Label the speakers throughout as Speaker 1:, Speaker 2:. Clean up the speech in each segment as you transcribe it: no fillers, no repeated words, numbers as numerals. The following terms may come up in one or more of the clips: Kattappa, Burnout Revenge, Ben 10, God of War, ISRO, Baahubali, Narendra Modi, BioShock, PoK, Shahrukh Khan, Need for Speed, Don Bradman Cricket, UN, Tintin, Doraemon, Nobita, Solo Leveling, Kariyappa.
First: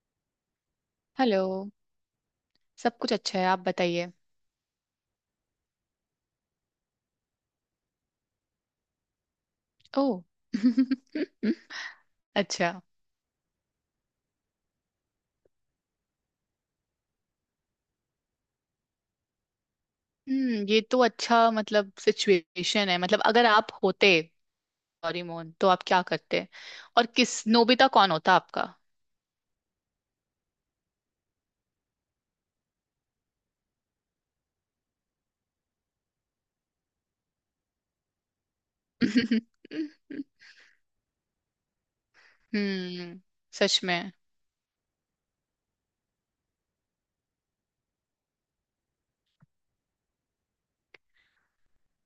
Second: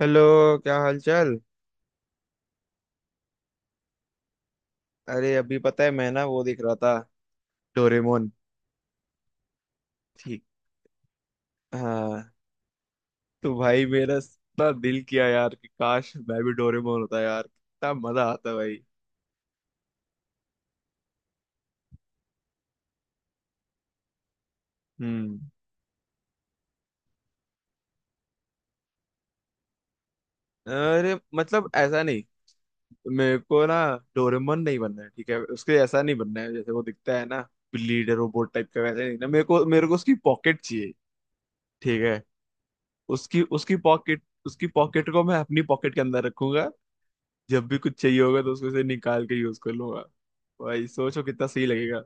Speaker 1: Hello. क्या हाल चाल।
Speaker 2: हेलो। सब कुछ अच्छा है, आप बताइए।
Speaker 1: अरे अभी पता है मैं ना वो देख रहा था डोरेमोन।
Speaker 2: ओह।
Speaker 1: ठीक। हाँ।
Speaker 2: अच्छा।
Speaker 1: तो भाई मेरा इतना दिल किया यार कि काश मैं भी डोरेमोन होता यार। कितना मजा आता भाई।
Speaker 2: हम्म, ये तो अच्छा मतलब सिचुएशन है। मतलब अगर आप होते
Speaker 1: हम्म।
Speaker 2: डोरेमोन तो आप क्या करते? और किस, नोबिता कौन होता आपका?
Speaker 1: अरे मतलब ऐसा नहीं। मेरे को ना डोरेमोन नहीं बनना है, ठीक है, उसके ऐसा नहीं बनना है जैसे वो दिखता है ना। लीडर रोबोट टाइप का वैसे नहीं ना। मेरे को मेरे को उसकी पॉकेट चाहिए। ठीक है।
Speaker 2: हम्म।
Speaker 1: उसकी उसकी
Speaker 2: सच में।
Speaker 1: पॉकेट, उसकी पॉकेट को मैं अपनी पॉकेट के अंदर रखूंगा। जब भी कुछ चाहिए होगा तो उसको से निकाल के यूज कर लूंगा। भाई सोचो कितना सही लगेगा।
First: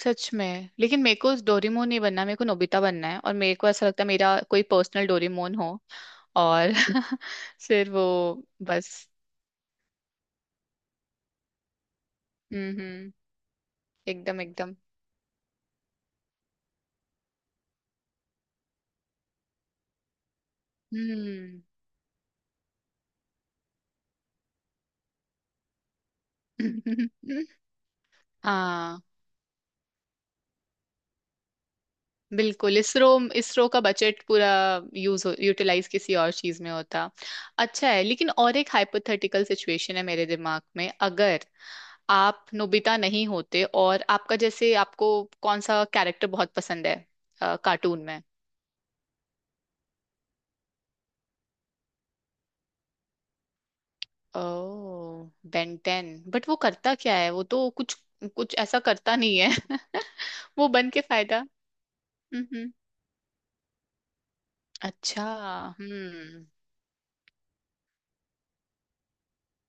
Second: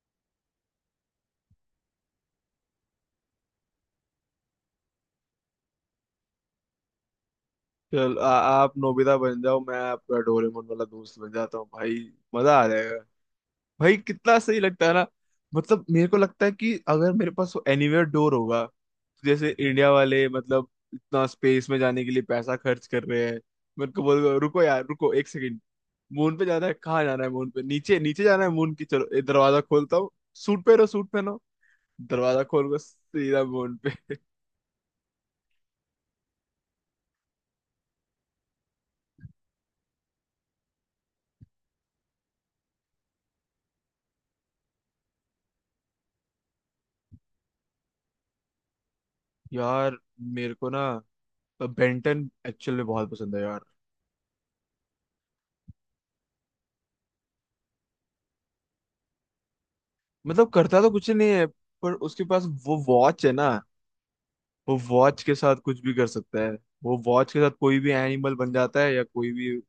Speaker 2: सच में लेकिन मेरे को डोरेमोन नहीं बनना, मेरे को नोबिता बनना है और मेरे को ऐसा लगता है मेरा कोई पर्सनल डोरेमोन हो। और फिर वो
Speaker 1: चल आ, आप
Speaker 2: बस।
Speaker 1: नोबिता बन जाओ, मैं आपका डोरेमोन वाला दोस्त बन जाता हूँ भाई। मजा आ
Speaker 2: हम्म।
Speaker 1: जाएगा।
Speaker 2: हम्म।
Speaker 1: भाई कितना
Speaker 2: एकदम
Speaker 1: सही
Speaker 2: एकदम।
Speaker 1: लगता है ना। मतलब मेरे को लगता है कि अगर मेरे पास वो एनीवेयर डोर होगा तो जैसे इंडिया वाले, मतलब इतना
Speaker 2: हम्म।
Speaker 1: स्पेस में जाने के लिए पैसा खर्च कर रहे हैं। मेरे को बोल रुको यार, रुको एक सेकंड। मून पे जाना है? कहाँ जाना है? मून पे नीचे नीचे जाना है मून की।
Speaker 2: हाँ।
Speaker 1: चलो ये दरवाजा खोलता हूँ। सूट पहनो, सूट पहनो। दरवाजा खोल
Speaker 2: बिल्कुल
Speaker 1: के
Speaker 2: इसरो।
Speaker 1: सीधा
Speaker 2: इसरो
Speaker 1: मोन
Speaker 2: का
Speaker 1: पे।
Speaker 2: बजट पूरा यूज हो, यूटिलाइज किसी और चीज में होता। अच्छा है। लेकिन और एक हाइपोथेटिकल सिचुएशन है मेरे दिमाग में। अगर आप नोबिता नहीं होते और आपका जैसे आपको कौन सा कैरेक्टर बहुत पसंद है कार्टून में?
Speaker 1: यार मेरे को ना बेंटन एक्चुअल में बहुत पसंद है यार।
Speaker 2: ओ। बेंटेन, बट वो करता क्या है? वो तो कुछ कुछ ऐसा करता नहीं है।
Speaker 1: मतलब
Speaker 2: वो
Speaker 1: करता तो
Speaker 2: बन के
Speaker 1: कुछ नहीं
Speaker 2: फायदा।
Speaker 1: है, पर उसके पास
Speaker 2: हम्म।
Speaker 1: वो वॉच है ना। वो वॉच
Speaker 2: अच्छा।
Speaker 1: के साथ कुछ भी कर सकता
Speaker 2: हम्म।
Speaker 1: है। वो वॉच के साथ कोई भी एनिमल बन जाता है या कोई भी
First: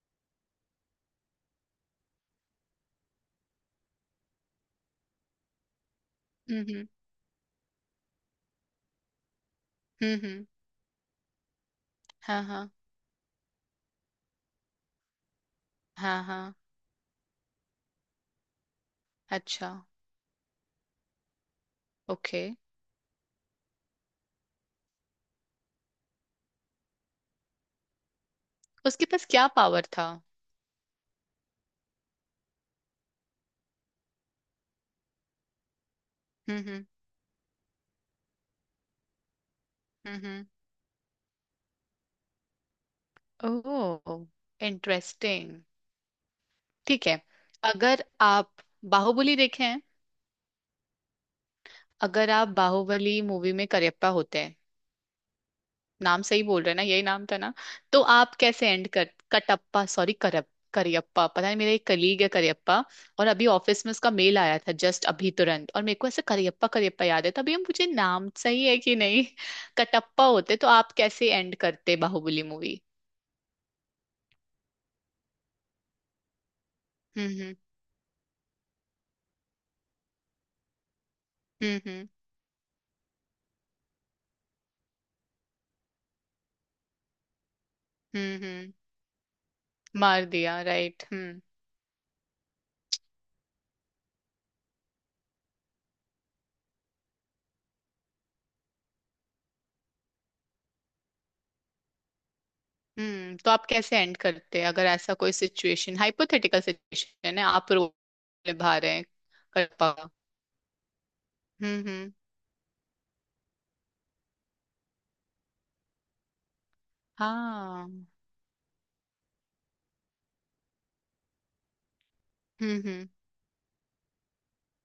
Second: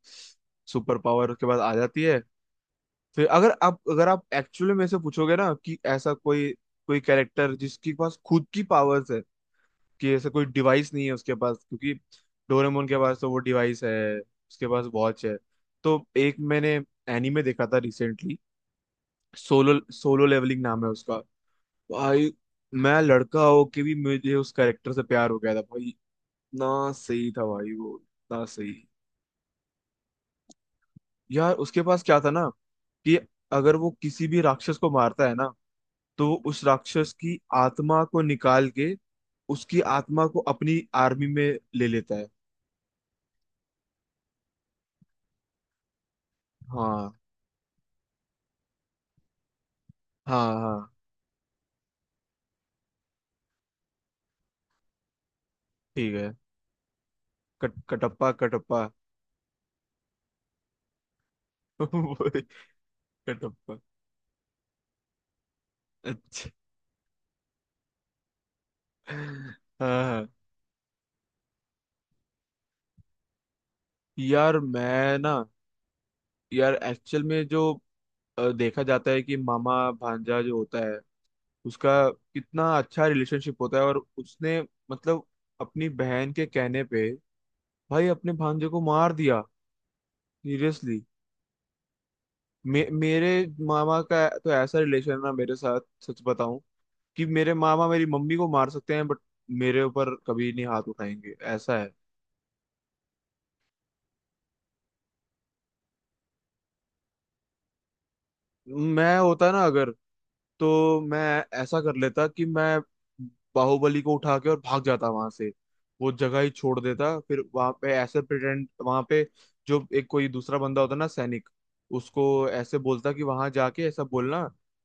Speaker 1: सुपर पावर उसके पास आ जाती है। फिर अगर आप एक्चुअली मेरे से पूछोगे ना कि ऐसा कोई
Speaker 2: हम्म।
Speaker 1: कोई कैरेक्टर जिसके पास खुद की पावर्स है, कि
Speaker 2: हम्म।
Speaker 1: ऐसा
Speaker 2: हम्म।
Speaker 1: कोई डिवाइस नहीं है उसके पास, क्योंकि
Speaker 2: हाँ हाँ।
Speaker 1: डोरेमोन के पास तो वो डिवाइस है, उसके पास वॉच है। तो
Speaker 2: हाँ
Speaker 1: एक
Speaker 2: हाँ।
Speaker 1: मैंने एनीमे देखा था रिसेंटली।
Speaker 2: अच्छा।
Speaker 1: सोलो सोलो लेवलिंग नाम है उसका। भाई
Speaker 2: ओके।
Speaker 1: मैं लड़का हो के भी मुझे उस कैरेक्टर से प्यार हो गया था भाई। इतना सही था भाई, वो इतना सही।
Speaker 2: उसके पास क्या पावर था?
Speaker 1: यार उसके पास क्या था ना, कि अगर वो किसी भी राक्षस को मारता है ना तो
Speaker 2: हम्म।
Speaker 1: उस
Speaker 2: हम्म।
Speaker 1: राक्षस की आत्मा को निकाल के उसकी आत्मा को
Speaker 2: हम्म।
Speaker 1: अपनी आर्मी में ले लेता है।
Speaker 2: हम्म। ओह, इंटरेस्टिंग। ठीक
Speaker 1: हाँ।
Speaker 2: है। अगर आप बाहुबली देखे हैं,
Speaker 1: हाँ हाँ।
Speaker 2: अगर आप बाहुबली मूवी में करियप्पा होते हैं,
Speaker 1: ठीक
Speaker 2: नाम
Speaker 1: है।
Speaker 2: सही बोल रहे हैं ना? यही नाम था ना?
Speaker 1: कट
Speaker 2: तो
Speaker 1: कटप्पा,
Speaker 2: आप कैसे
Speaker 1: कटप्पा।
Speaker 2: एंड कर, कटप्पा सॉरी, करप करियप्पा पता नहीं। मेरा एक कलीग है
Speaker 1: वही,
Speaker 2: करियप्पा और अभी
Speaker 1: कटप्पा।
Speaker 2: ऑफिस में उसका मेल आया था, जस्ट अभी तुरंत, और मेरे को ऐसे
Speaker 1: अच्छा।
Speaker 2: करियप्पा करियप्पा याद है, तभी हम, मुझे नाम सही है कि नहीं।
Speaker 1: हाँ
Speaker 2: कटप्पा
Speaker 1: हाँ।
Speaker 2: होते तो आप कैसे एंड करते बाहुबली मूवी?
Speaker 1: यार मैं ना, यार एक्चुअल में जो देखा जाता है कि मामा भांजा जो होता है,
Speaker 2: हम्म।
Speaker 1: उसका
Speaker 2: हम्म।
Speaker 1: कितना अच्छा रिलेशनशिप होता है। और उसने, मतलब अपनी बहन के कहने पे भाई अपने
Speaker 2: हम्म।
Speaker 1: भांजे
Speaker 2: हम्म।
Speaker 1: को मार दिया।
Speaker 2: मार दिया,
Speaker 1: सीरियसली।
Speaker 2: राइट। हम्म।
Speaker 1: मेरे मामा का तो ऐसा रिलेशन है ना मेरे साथ। सच बताऊं, कि मेरे मामा मेरी मम्मी को मार सकते हैं बट मेरे ऊपर कभी नहीं हाथ उठाएंगे, ऐसा है।
Speaker 2: हम्म। तो आप कैसे एंड करते हैं? अगर ऐसा कोई सिचुएशन, हाइपोथेटिकल सिचुएशन है, आप रोल निभा रहे हैं।
Speaker 1: मैं होता ना
Speaker 2: कर
Speaker 1: अगर,
Speaker 2: पा।
Speaker 1: तो मैं ऐसा
Speaker 2: हम्म।
Speaker 1: कर
Speaker 2: हम्म।
Speaker 1: लेता कि मैं बाहुबली को उठा के और भाग जाता वहां से। वो जगह ही छोड़ देता। फिर वहां पे
Speaker 2: हाँ।
Speaker 1: ऐसे प्रिटेंड, वहां पे जो एक कोई दूसरा बंदा होता ना सैनिक, उसको
Speaker 2: हम्म।
Speaker 1: ऐसे
Speaker 2: हम्म।
Speaker 1: बोलता कि वहां जाके ऐसा बोलना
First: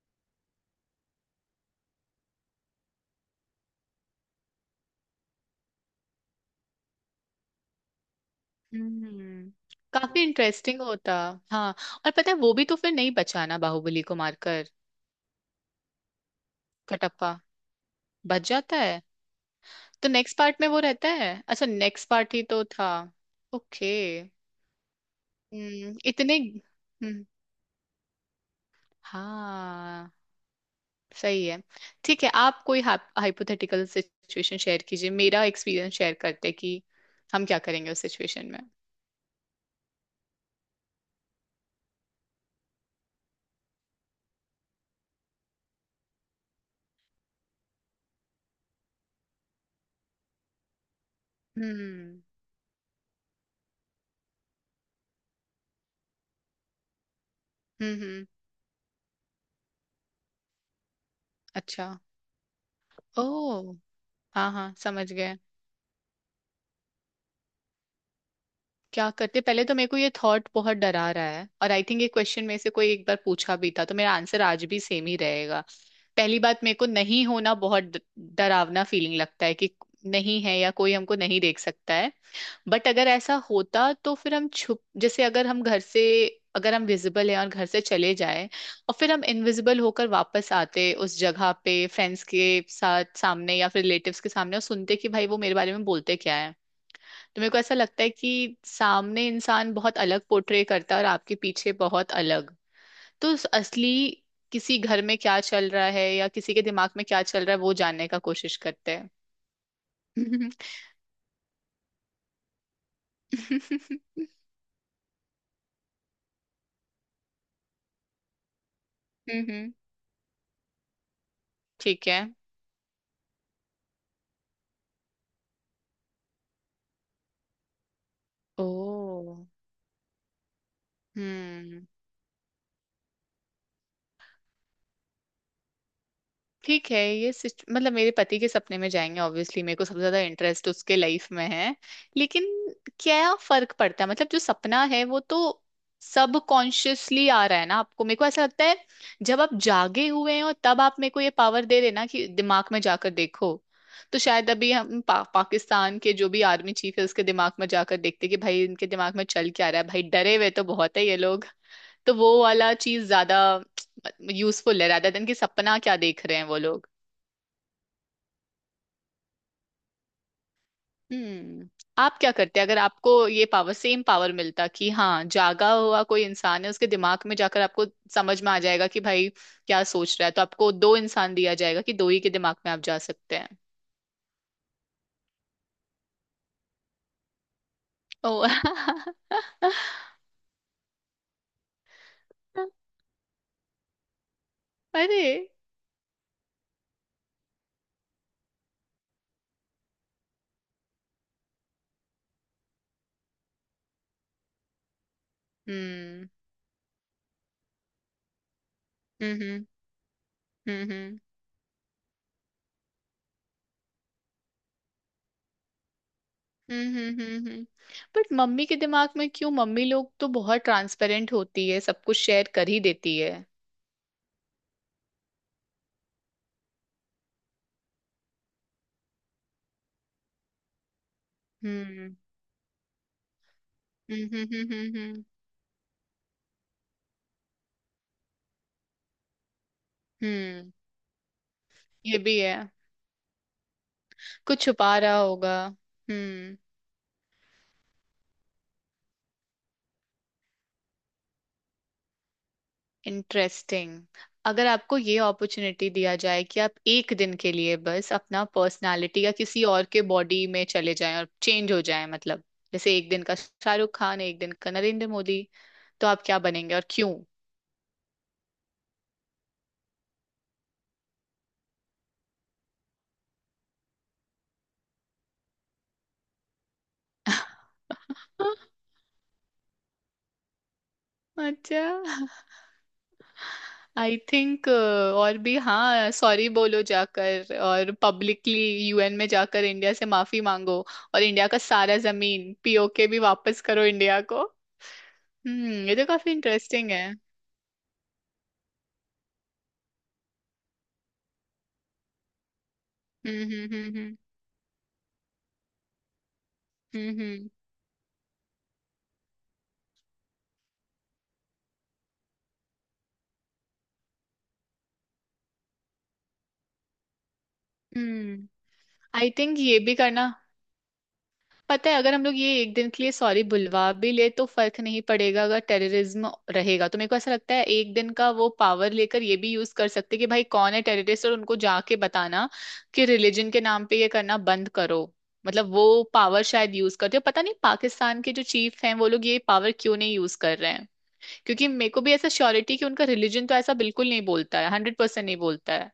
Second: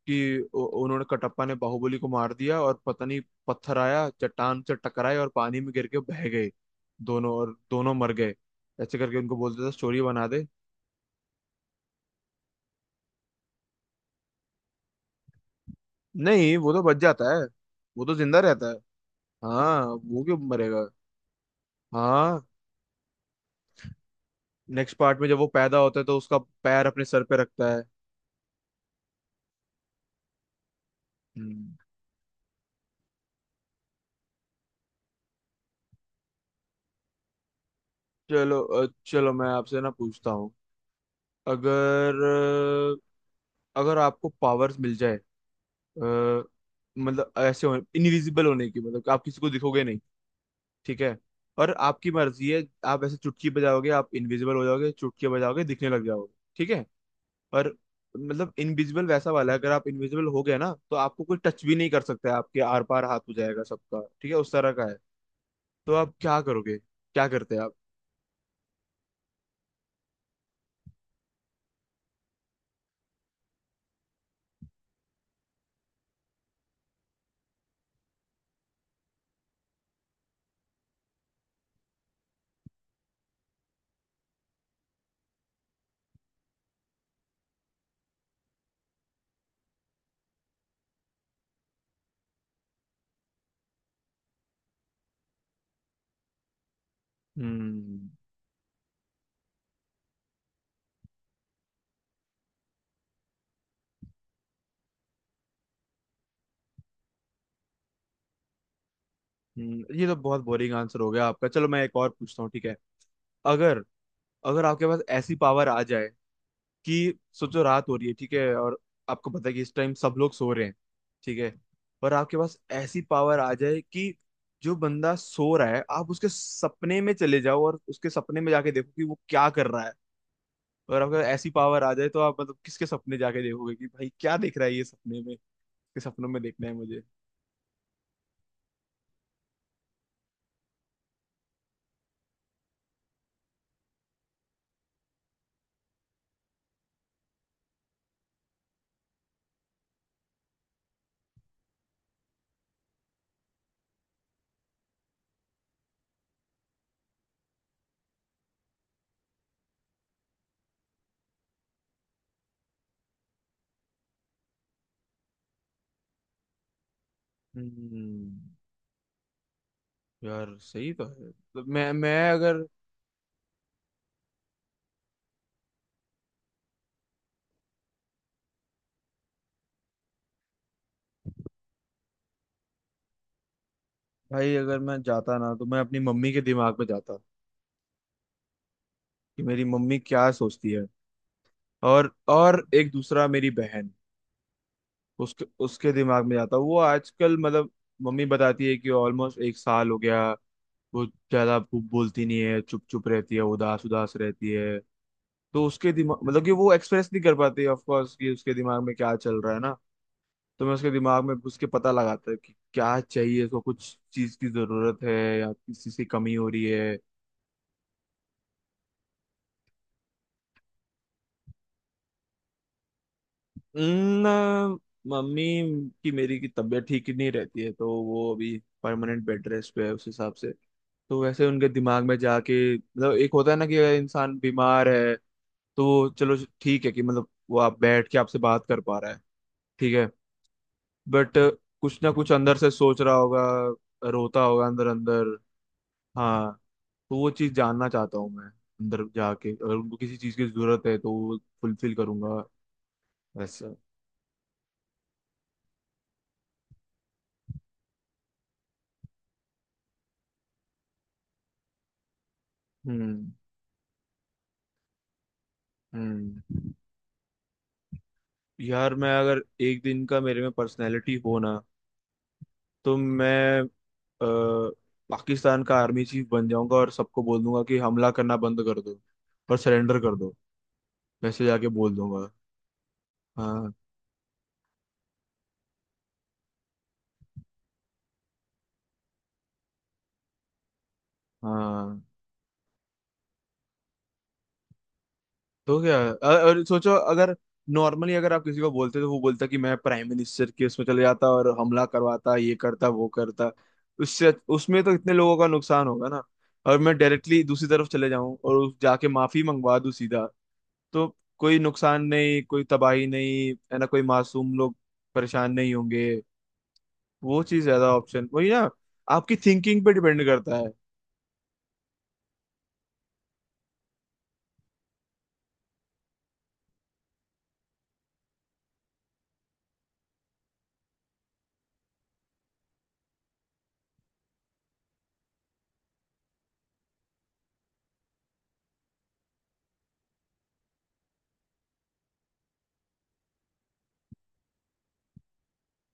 Speaker 1: कि उन्होंने कटप्पा ने बाहुबली को मार दिया और पता नहीं, पत्थर आया चट्टान से टकराए और पानी में गिर के बह गए दोनों, और दोनों मर गए। ऐसे करके उनको
Speaker 2: हम्म।
Speaker 1: बोलते थे स्टोरी
Speaker 2: काफी
Speaker 1: बना दे।
Speaker 2: इंटरेस्टिंग होता। हाँ। और पता है वो भी तो फिर नहीं बचाना बाहुबली को मारकर?
Speaker 1: नहीं, वो तो बच जाता
Speaker 2: कटप्पा
Speaker 1: है। वो तो जिंदा
Speaker 2: बच
Speaker 1: रहता है।
Speaker 2: जाता है।
Speaker 1: हाँ।
Speaker 2: तो
Speaker 1: वो क्यों
Speaker 2: नेक्स्ट पार्ट में वो
Speaker 1: मरेगा?
Speaker 2: रहता है, अच्छा नेक्स्ट पार्ट
Speaker 1: हाँ।
Speaker 2: ही तो था। ओके।
Speaker 1: नेक्स्ट पार्ट में जब वो पैदा
Speaker 2: हम्म,
Speaker 1: होता है तो
Speaker 2: इतने।
Speaker 1: उसका पैर अपने सर
Speaker 2: हम्म।
Speaker 1: पे रखता है।
Speaker 2: हाँ। सही है।
Speaker 1: हम्म।
Speaker 2: ठीक है, आप कोई हाइपोथेटिकल सिचुएशन शेयर कीजिए, मेरा एक्सपीरियंस शेयर करते हैं कि हम क्या करेंगे उस सिचुएशन
Speaker 1: चलो
Speaker 2: में।
Speaker 1: चलो मैं आपसे ना पूछता हूँ। अगर अगर आपको पावर्स मिल जाए, अ, मतलब ऐसे हो इनविजिबल होने की, मतलब कि आप किसी को दिखोगे नहीं, ठीक है। और आपकी
Speaker 2: हम्म।
Speaker 1: मर्जी है, आप ऐसे चुटकी बजाओगे आप इनविजिबल हो जाओगे, चुटकी बजाओगे दिखने लग जाओगे, ठीक है। पर
Speaker 2: हम्म। हम्म।
Speaker 1: मतलब इनविजिबल वैसा वाला है, अगर आप इनविजिबल हो गए ना तो आपको कोई टच भी
Speaker 2: अच्छा।
Speaker 1: नहीं कर सकता है, आपके आर पार हाथ
Speaker 2: ओ।
Speaker 1: हो जाएगा सबका, ठीक है
Speaker 2: हाँ
Speaker 1: उस तरह
Speaker 2: हाँ
Speaker 1: का है।
Speaker 2: समझ गए।
Speaker 1: तो आप क्या करोगे? क्या करते आप?
Speaker 2: क्या करते? पहले तो मेरे को ये थॉट बहुत डरा रहा है और आई थिंक ये क्वेश्चन में से कोई एक बार पूछा भी था, तो मेरा आंसर आज भी सेम ही रहेगा। पहली बात, मेरे को नहीं होना, बहुत डरावना फीलिंग लगता है कि नहीं है या कोई हमको नहीं देख सकता है। बट अगर ऐसा होता तो फिर हम छुप, जैसे अगर हम घर से, अगर हम विजिबल हैं और घर से चले जाएं और फिर हम इनविजिबल होकर वापस आते उस जगह पे फ्रेंड्स के साथ सामने या फिर रिलेटिव्स के सामने, और सुनते कि भाई वो मेरे बारे में बोलते क्या है। तो मेरे को ऐसा
Speaker 1: हम्म,
Speaker 2: लगता है कि सामने इंसान बहुत अलग पोर्ट्रे करता है और आपके पीछे बहुत अलग। तो उस असली किसी घर में क्या चल रहा है या किसी के दिमाग में क्या चल रहा है वो जानने का कोशिश करते हैं।
Speaker 1: ये तो बहुत बोरिंग आंसर हो गया आपका। चलो मैं एक और पूछता हूँ, ठीक है। अगर
Speaker 2: हम्म।
Speaker 1: अगर आपके पास ऐसी पावर आ जाए कि सोचो रात हो रही है, ठीक है, और आपको पता है कि
Speaker 2: हम्म।
Speaker 1: इस टाइम सब लोग सो रहे हैं, ठीक है।
Speaker 2: ठीक
Speaker 1: पर
Speaker 2: है।
Speaker 1: आपके पास ऐसी पावर आ जाए कि जो बंदा सो रहा है आप उसके सपने में चले जाओ और उसके सपने में जाके देखो कि वो
Speaker 2: ओ।
Speaker 1: क्या कर रहा है। और अगर ऐसी पावर
Speaker 2: हम्म।
Speaker 1: आ जाए तो आप मतलब किसके सपने जाके देखोगे कि भाई क्या देख रहा है ये सपने में। इसके सपनों में देखना है
Speaker 2: ठीक है
Speaker 1: मुझे।
Speaker 2: मतलब मेरे पति के सपने में जाएंगे, ऑब्वियसली मेरे को सबसे ज्यादा इंटरेस्ट उसके लाइफ में है। लेकिन क्या फर्क पड़ता है? मतलब जो सपना है वो तो सब कॉन्शियसली आ रहा है ना आपको? मेरे को ऐसा लगता है, जब आप जागे हुए हैं और तब आप मेरे को ये पावर दे देना कि दिमाग में जाकर देखो, तो शायद अभी हम पाकिस्तान के जो भी आर्मी चीफ है उसके दिमाग में जाकर देखते कि भाई इनके दिमाग में चल क्या रहा है। भाई डरे हुए तो बहुत है ये लोग। तो वो वाला चीज ज्यादा यूजफुल है rather देन कि सपना क्या देख रहे हैं वो लोग।
Speaker 1: हम्म। यार सही तो है। तो
Speaker 2: हम्म।
Speaker 1: मैं
Speaker 2: आप
Speaker 1: मैं
Speaker 2: क्या करते
Speaker 1: अगर,
Speaker 2: अगर आपको ये पावर, सेम पावर मिलता कि हाँ जागा हुआ कोई इंसान है, उसके दिमाग में जाकर आपको समझ में आ जाएगा कि भाई क्या सोच रहा है? तो आपको दो इंसान दिया जाएगा कि दो ही के दिमाग में आप जा सकते हैं।
Speaker 1: भाई अगर मैं जाता ना तो मैं अपनी मम्मी के दिमाग में जाता
Speaker 2: ओ।
Speaker 1: कि मेरी मम्मी क्या सोचती है। और एक दूसरा मेरी बहन,
Speaker 2: अरे।
Speaker 1: उसके उसके दिमाग में जाता। वो आजकल मतलब, मम्मी बताती है कि ऑलमोस्ट एक साल हो गया, वो ज्यादा बोलती नहीं है, चुप चुप रहती है, उदास उदास रहती है। तो उसके दिमाग,
Speaker 2: हम्म।
Speaker 1: मतलब कि वो एक्सप्रेस नहीं कर पाती ऑफ कोर्स कि उसके दिमाग में क्या चल रहा है
Speaker 2: हम्म।
Speaker 1: ना। तो मैं उसके
Speaker 2: हम्म।
Speaker 1: दिमाग में घुस के पता लगाता है कि क्या चाहिए उसको, कुछ चीज की जरूरत है या किसी से कमी हो रही है।
Speaker 2: हम्म। हम्म। बट मम्मी के दिमाग में क्यों? मम्मी लोग तो बहुत ट्रांसपेरेंट होती है, सब कुछ शेयर कर ही देती है।
Speaker 1: ना। मम्मी की, मेरी की तबीयत ठीक ही नहीं रहती है, तो वो अभी परमानेंट बेड रेस्ट पे है उस हिसाब से। तो वैसे उनके दिमाग
Speaker 2: हम्म।
Speaker 1: में जाके, मतलब एक होता है ना कि अगर
Speaker 2: हम्म।
Speaker 1: इंसान
Speaker 2: हम्म। हम्म।
Speaker 1: बीमार
Speaker 2: हम्म।
Speaker 1: है
Speaker 2: हम्म।
Speaker 1: तो चलो ठीक है, कि मतलब वो आप बैठ के आपसे बात कर पा रहा है, ठीक है।
Speaker 2: हम्म।
Speaker 1: बट कुछ ना
Speaker 2: ये
Speaker 1: कुछ
Speaker 2: भी है,
Speaker 1: अंदर से सोच रहा होगा, रोता
Speaker 2: कुछ
Speaker 1: होगा अंदर
Speaker 2: छुपा रहा
Speaker 1: अंदर।
Speaker 2: होगा।
Speaker 1: हाँ।
Speaker 2: हम्म।
Speaker 1: तो वो चीज़ जानना चाहता हूँ मैं अंदर जाके, अगर उनको किसी चीज़ की जरूरत है तो वो फुलफिल करूंगा, वैसा।
Speaker 2: इंटरेस्टिंग। अगर आपको ये अपॉर्चुनिटी दिया जाए कि आप एक दिन के लिए बस अपना पर्सनालिटी या किसी और के बॉडी में चले जाएं और चेंज हो जाएं, मतलब जैसे एक दिन
Speaker 1: हम्म,
Speaker 2: का शाहरुख खान, एक दिन का नरेंद्र मोदी, तो आप क्या
Speaker 1: हम्म।
Speaker 2: बनेंगे और क्यों?
Speaker 1: यार मैं अगर एक दिन का मेरे में पर्सनैलिटी हो ना, तो मैं अ, पाकिस्तान का आर्मी चीफ बन जाऊंगा और सबको बोल दूंगा कि हमला करना बंद कर दो और सरेंडर कर दो। वैसे जाके
Speaker 2: अच्छा।
Speaker 1: बोल दूंगा। हाँ
Speaker 2: आई थिंक और भी, हाँ सॉरी बोलो जाकर और पब्लिकली, यूएन में जाकर इंडिया से माफी मांगो और इंडिया का सारा
Speaker 1: हाँ।
Speaker 2: जमीन पीओके भी वापस करो इंडिया को। हम्म,
Speaker 1: तो
Speaker 2: ये
Speaker 1: क्या
Speaker 2: तो काफी
Speaker 1: और
Speaker 2: इंटरेस्टिंग
Speaker 1: सोचो,
Speaker 2: है।
Speaker 1: अगर नॉर्मली अगर आप किसी को बोलते तो वो बोलता कि मैं प्राइम मिनिस्टर के उसमें चले जाता और हमला करवाता, ये करता वो करता।
Speaker 2: हम्म। हम्म।
Speaker 1: उससे उसमें तो इतने लोगों का नुकसान होगा ना। और मैं
Speaker 2: हम्म।
Speaker 1: डायरेक्टली
Speaker 2: हम्म।
Speaker 1: दूसरी तरफ चले जाऊं और जाके माफी मंगवा दूं सीधा। तो कोई नुकसान नहीं, कोई तबाही नहीं है ना, कोई मासूम लोग परेशान नहीं होंगे। वो चीज ज्यादा ऑप्शन
Speaker 2: हम्म।
Speaker 1: वही ना,
Speaker 2: आई
Speaker 1: आपकी
Speaker 2: थिंक ये
Speaker 1: थिंकिंग पे
Speaker 2: भी
Speaker 1: डिपेंड
Speaker 2: करना,
Speaker 1: करता है।
Speaker 2: पता है, अगर हम लोग ये एक दिन के लिए सॉरी बुलवा भी ले तो फर्क नहीं पड़ेगा अगर टेररिज्म रहेगा। तो मेरे को ऐसा लगता है एक दिन का वो पावर लेकर ये भी यूज कर सकते कि भाई कौन है टेररिस्ट, और उनको जाके बताना कि रिलीजन के नाम पे ये करना बंद करो। मतलब वो पावर शायद यूज करते, हो पता नहीं पाकिस्तान के जो चीफ हैं वो लोग ये पावर क्यों नहीं यूज कर रहे हैं, क्योंकि मेरे को भी ऐसा श्योरिटी कि उनका रिलीजन तो ऐसा बिल्कुल नहीं बोलता है, 100% नहीं बोलता है।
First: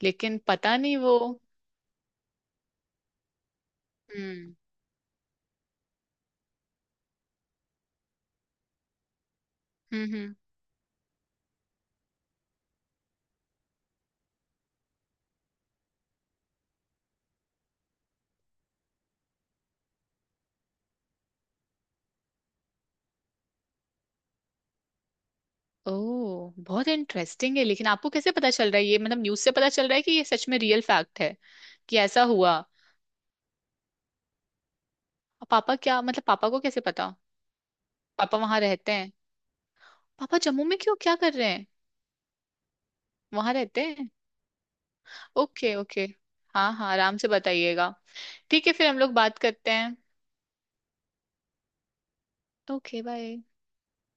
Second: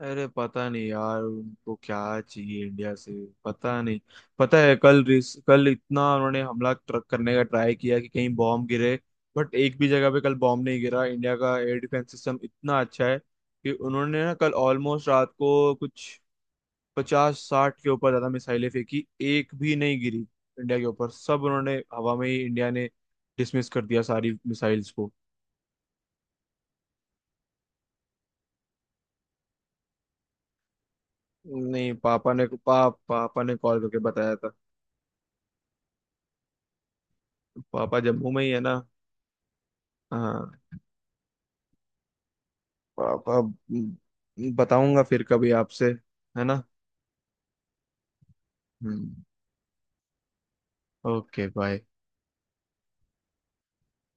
Speaker 1: अरे
Speaker 2: लेकिन
Speaker 1: पता
Speaker 2: पता
Speaker 1: नहीं
Speaker 2: नहीं वो।
Speaker 1: यार उनको क्या चाहिए इंडिया से। पता नहीं।
Speaker 2: हम्म।
Speaker 1: पता है कल, कल इतना उन्होंने हमला करने का ट्राई किया कि कहीं बॉम्ब गिरे। बट एक भी जगह
Speaker 2: हम्म।
Speaker 1: पे कल
Speaker 2: हम्म।
Speaker 1: बॉम्ब नहीं गिरा। इंडिया का एयर डिफेंस सिस्टम इतना अच्छा है कि उन्होंने ना कल ऑलमोस्ट रात को कुछ 50-60 के ऊपर ज्यादा मिसाइलें फेंकी, एक भी नहीं गिरी। इंडिया के ऊपर सब उन्होंने हवा में ही, इंडिया ने डिसमिस कर दिया सारी मिसाइल्स को।
Speaker 2: ओह बहुत इंटरेस्टिंग है, लेकिन आपको कैसे पता चल रहा है ये? मतलब न्यूज़ से पता चल रहा है कि ये सच में रियल फैक्ट है
Speaker 1: नहीं
Speaker 2: कि ऐसा
Speaker 1: पापा ने,
Speaker 2: हुआ? और
Speaker 1: पापा ने कॉल करके बताया था।
Speaker 2: पापा क्या मतलब? पापा को कैसे पता?
Speaker 1: पापा जम्मू
Speaker 2: पापा
Speaker 1: में ही
Speaker 2: वहां
Speaker 1: है ना।
Speaker 2: रहते हैं? पापा
Speaker 1: हाँ।
Speaker 2: जम्मू में क्यों, क्या कर रहे हैं
Speaker 1: पापा
Speaker 2: वहां रहते हैं?
Speaker 1: बताऊंगा फिर कभी
Speaker 2: ओके
Speaker 1: आपसे,
Speaker 2: ओके।
Speaker 1: है ना।
Speaker 2: हाँ हाँ आराम से बताइएगा। ठीक है, फिर हम
Speaker 1: हम्म।
Speaker 2: लोग बात करते हैं।
Speaker 1: Okay bye.
Speaker 2: Okay bye.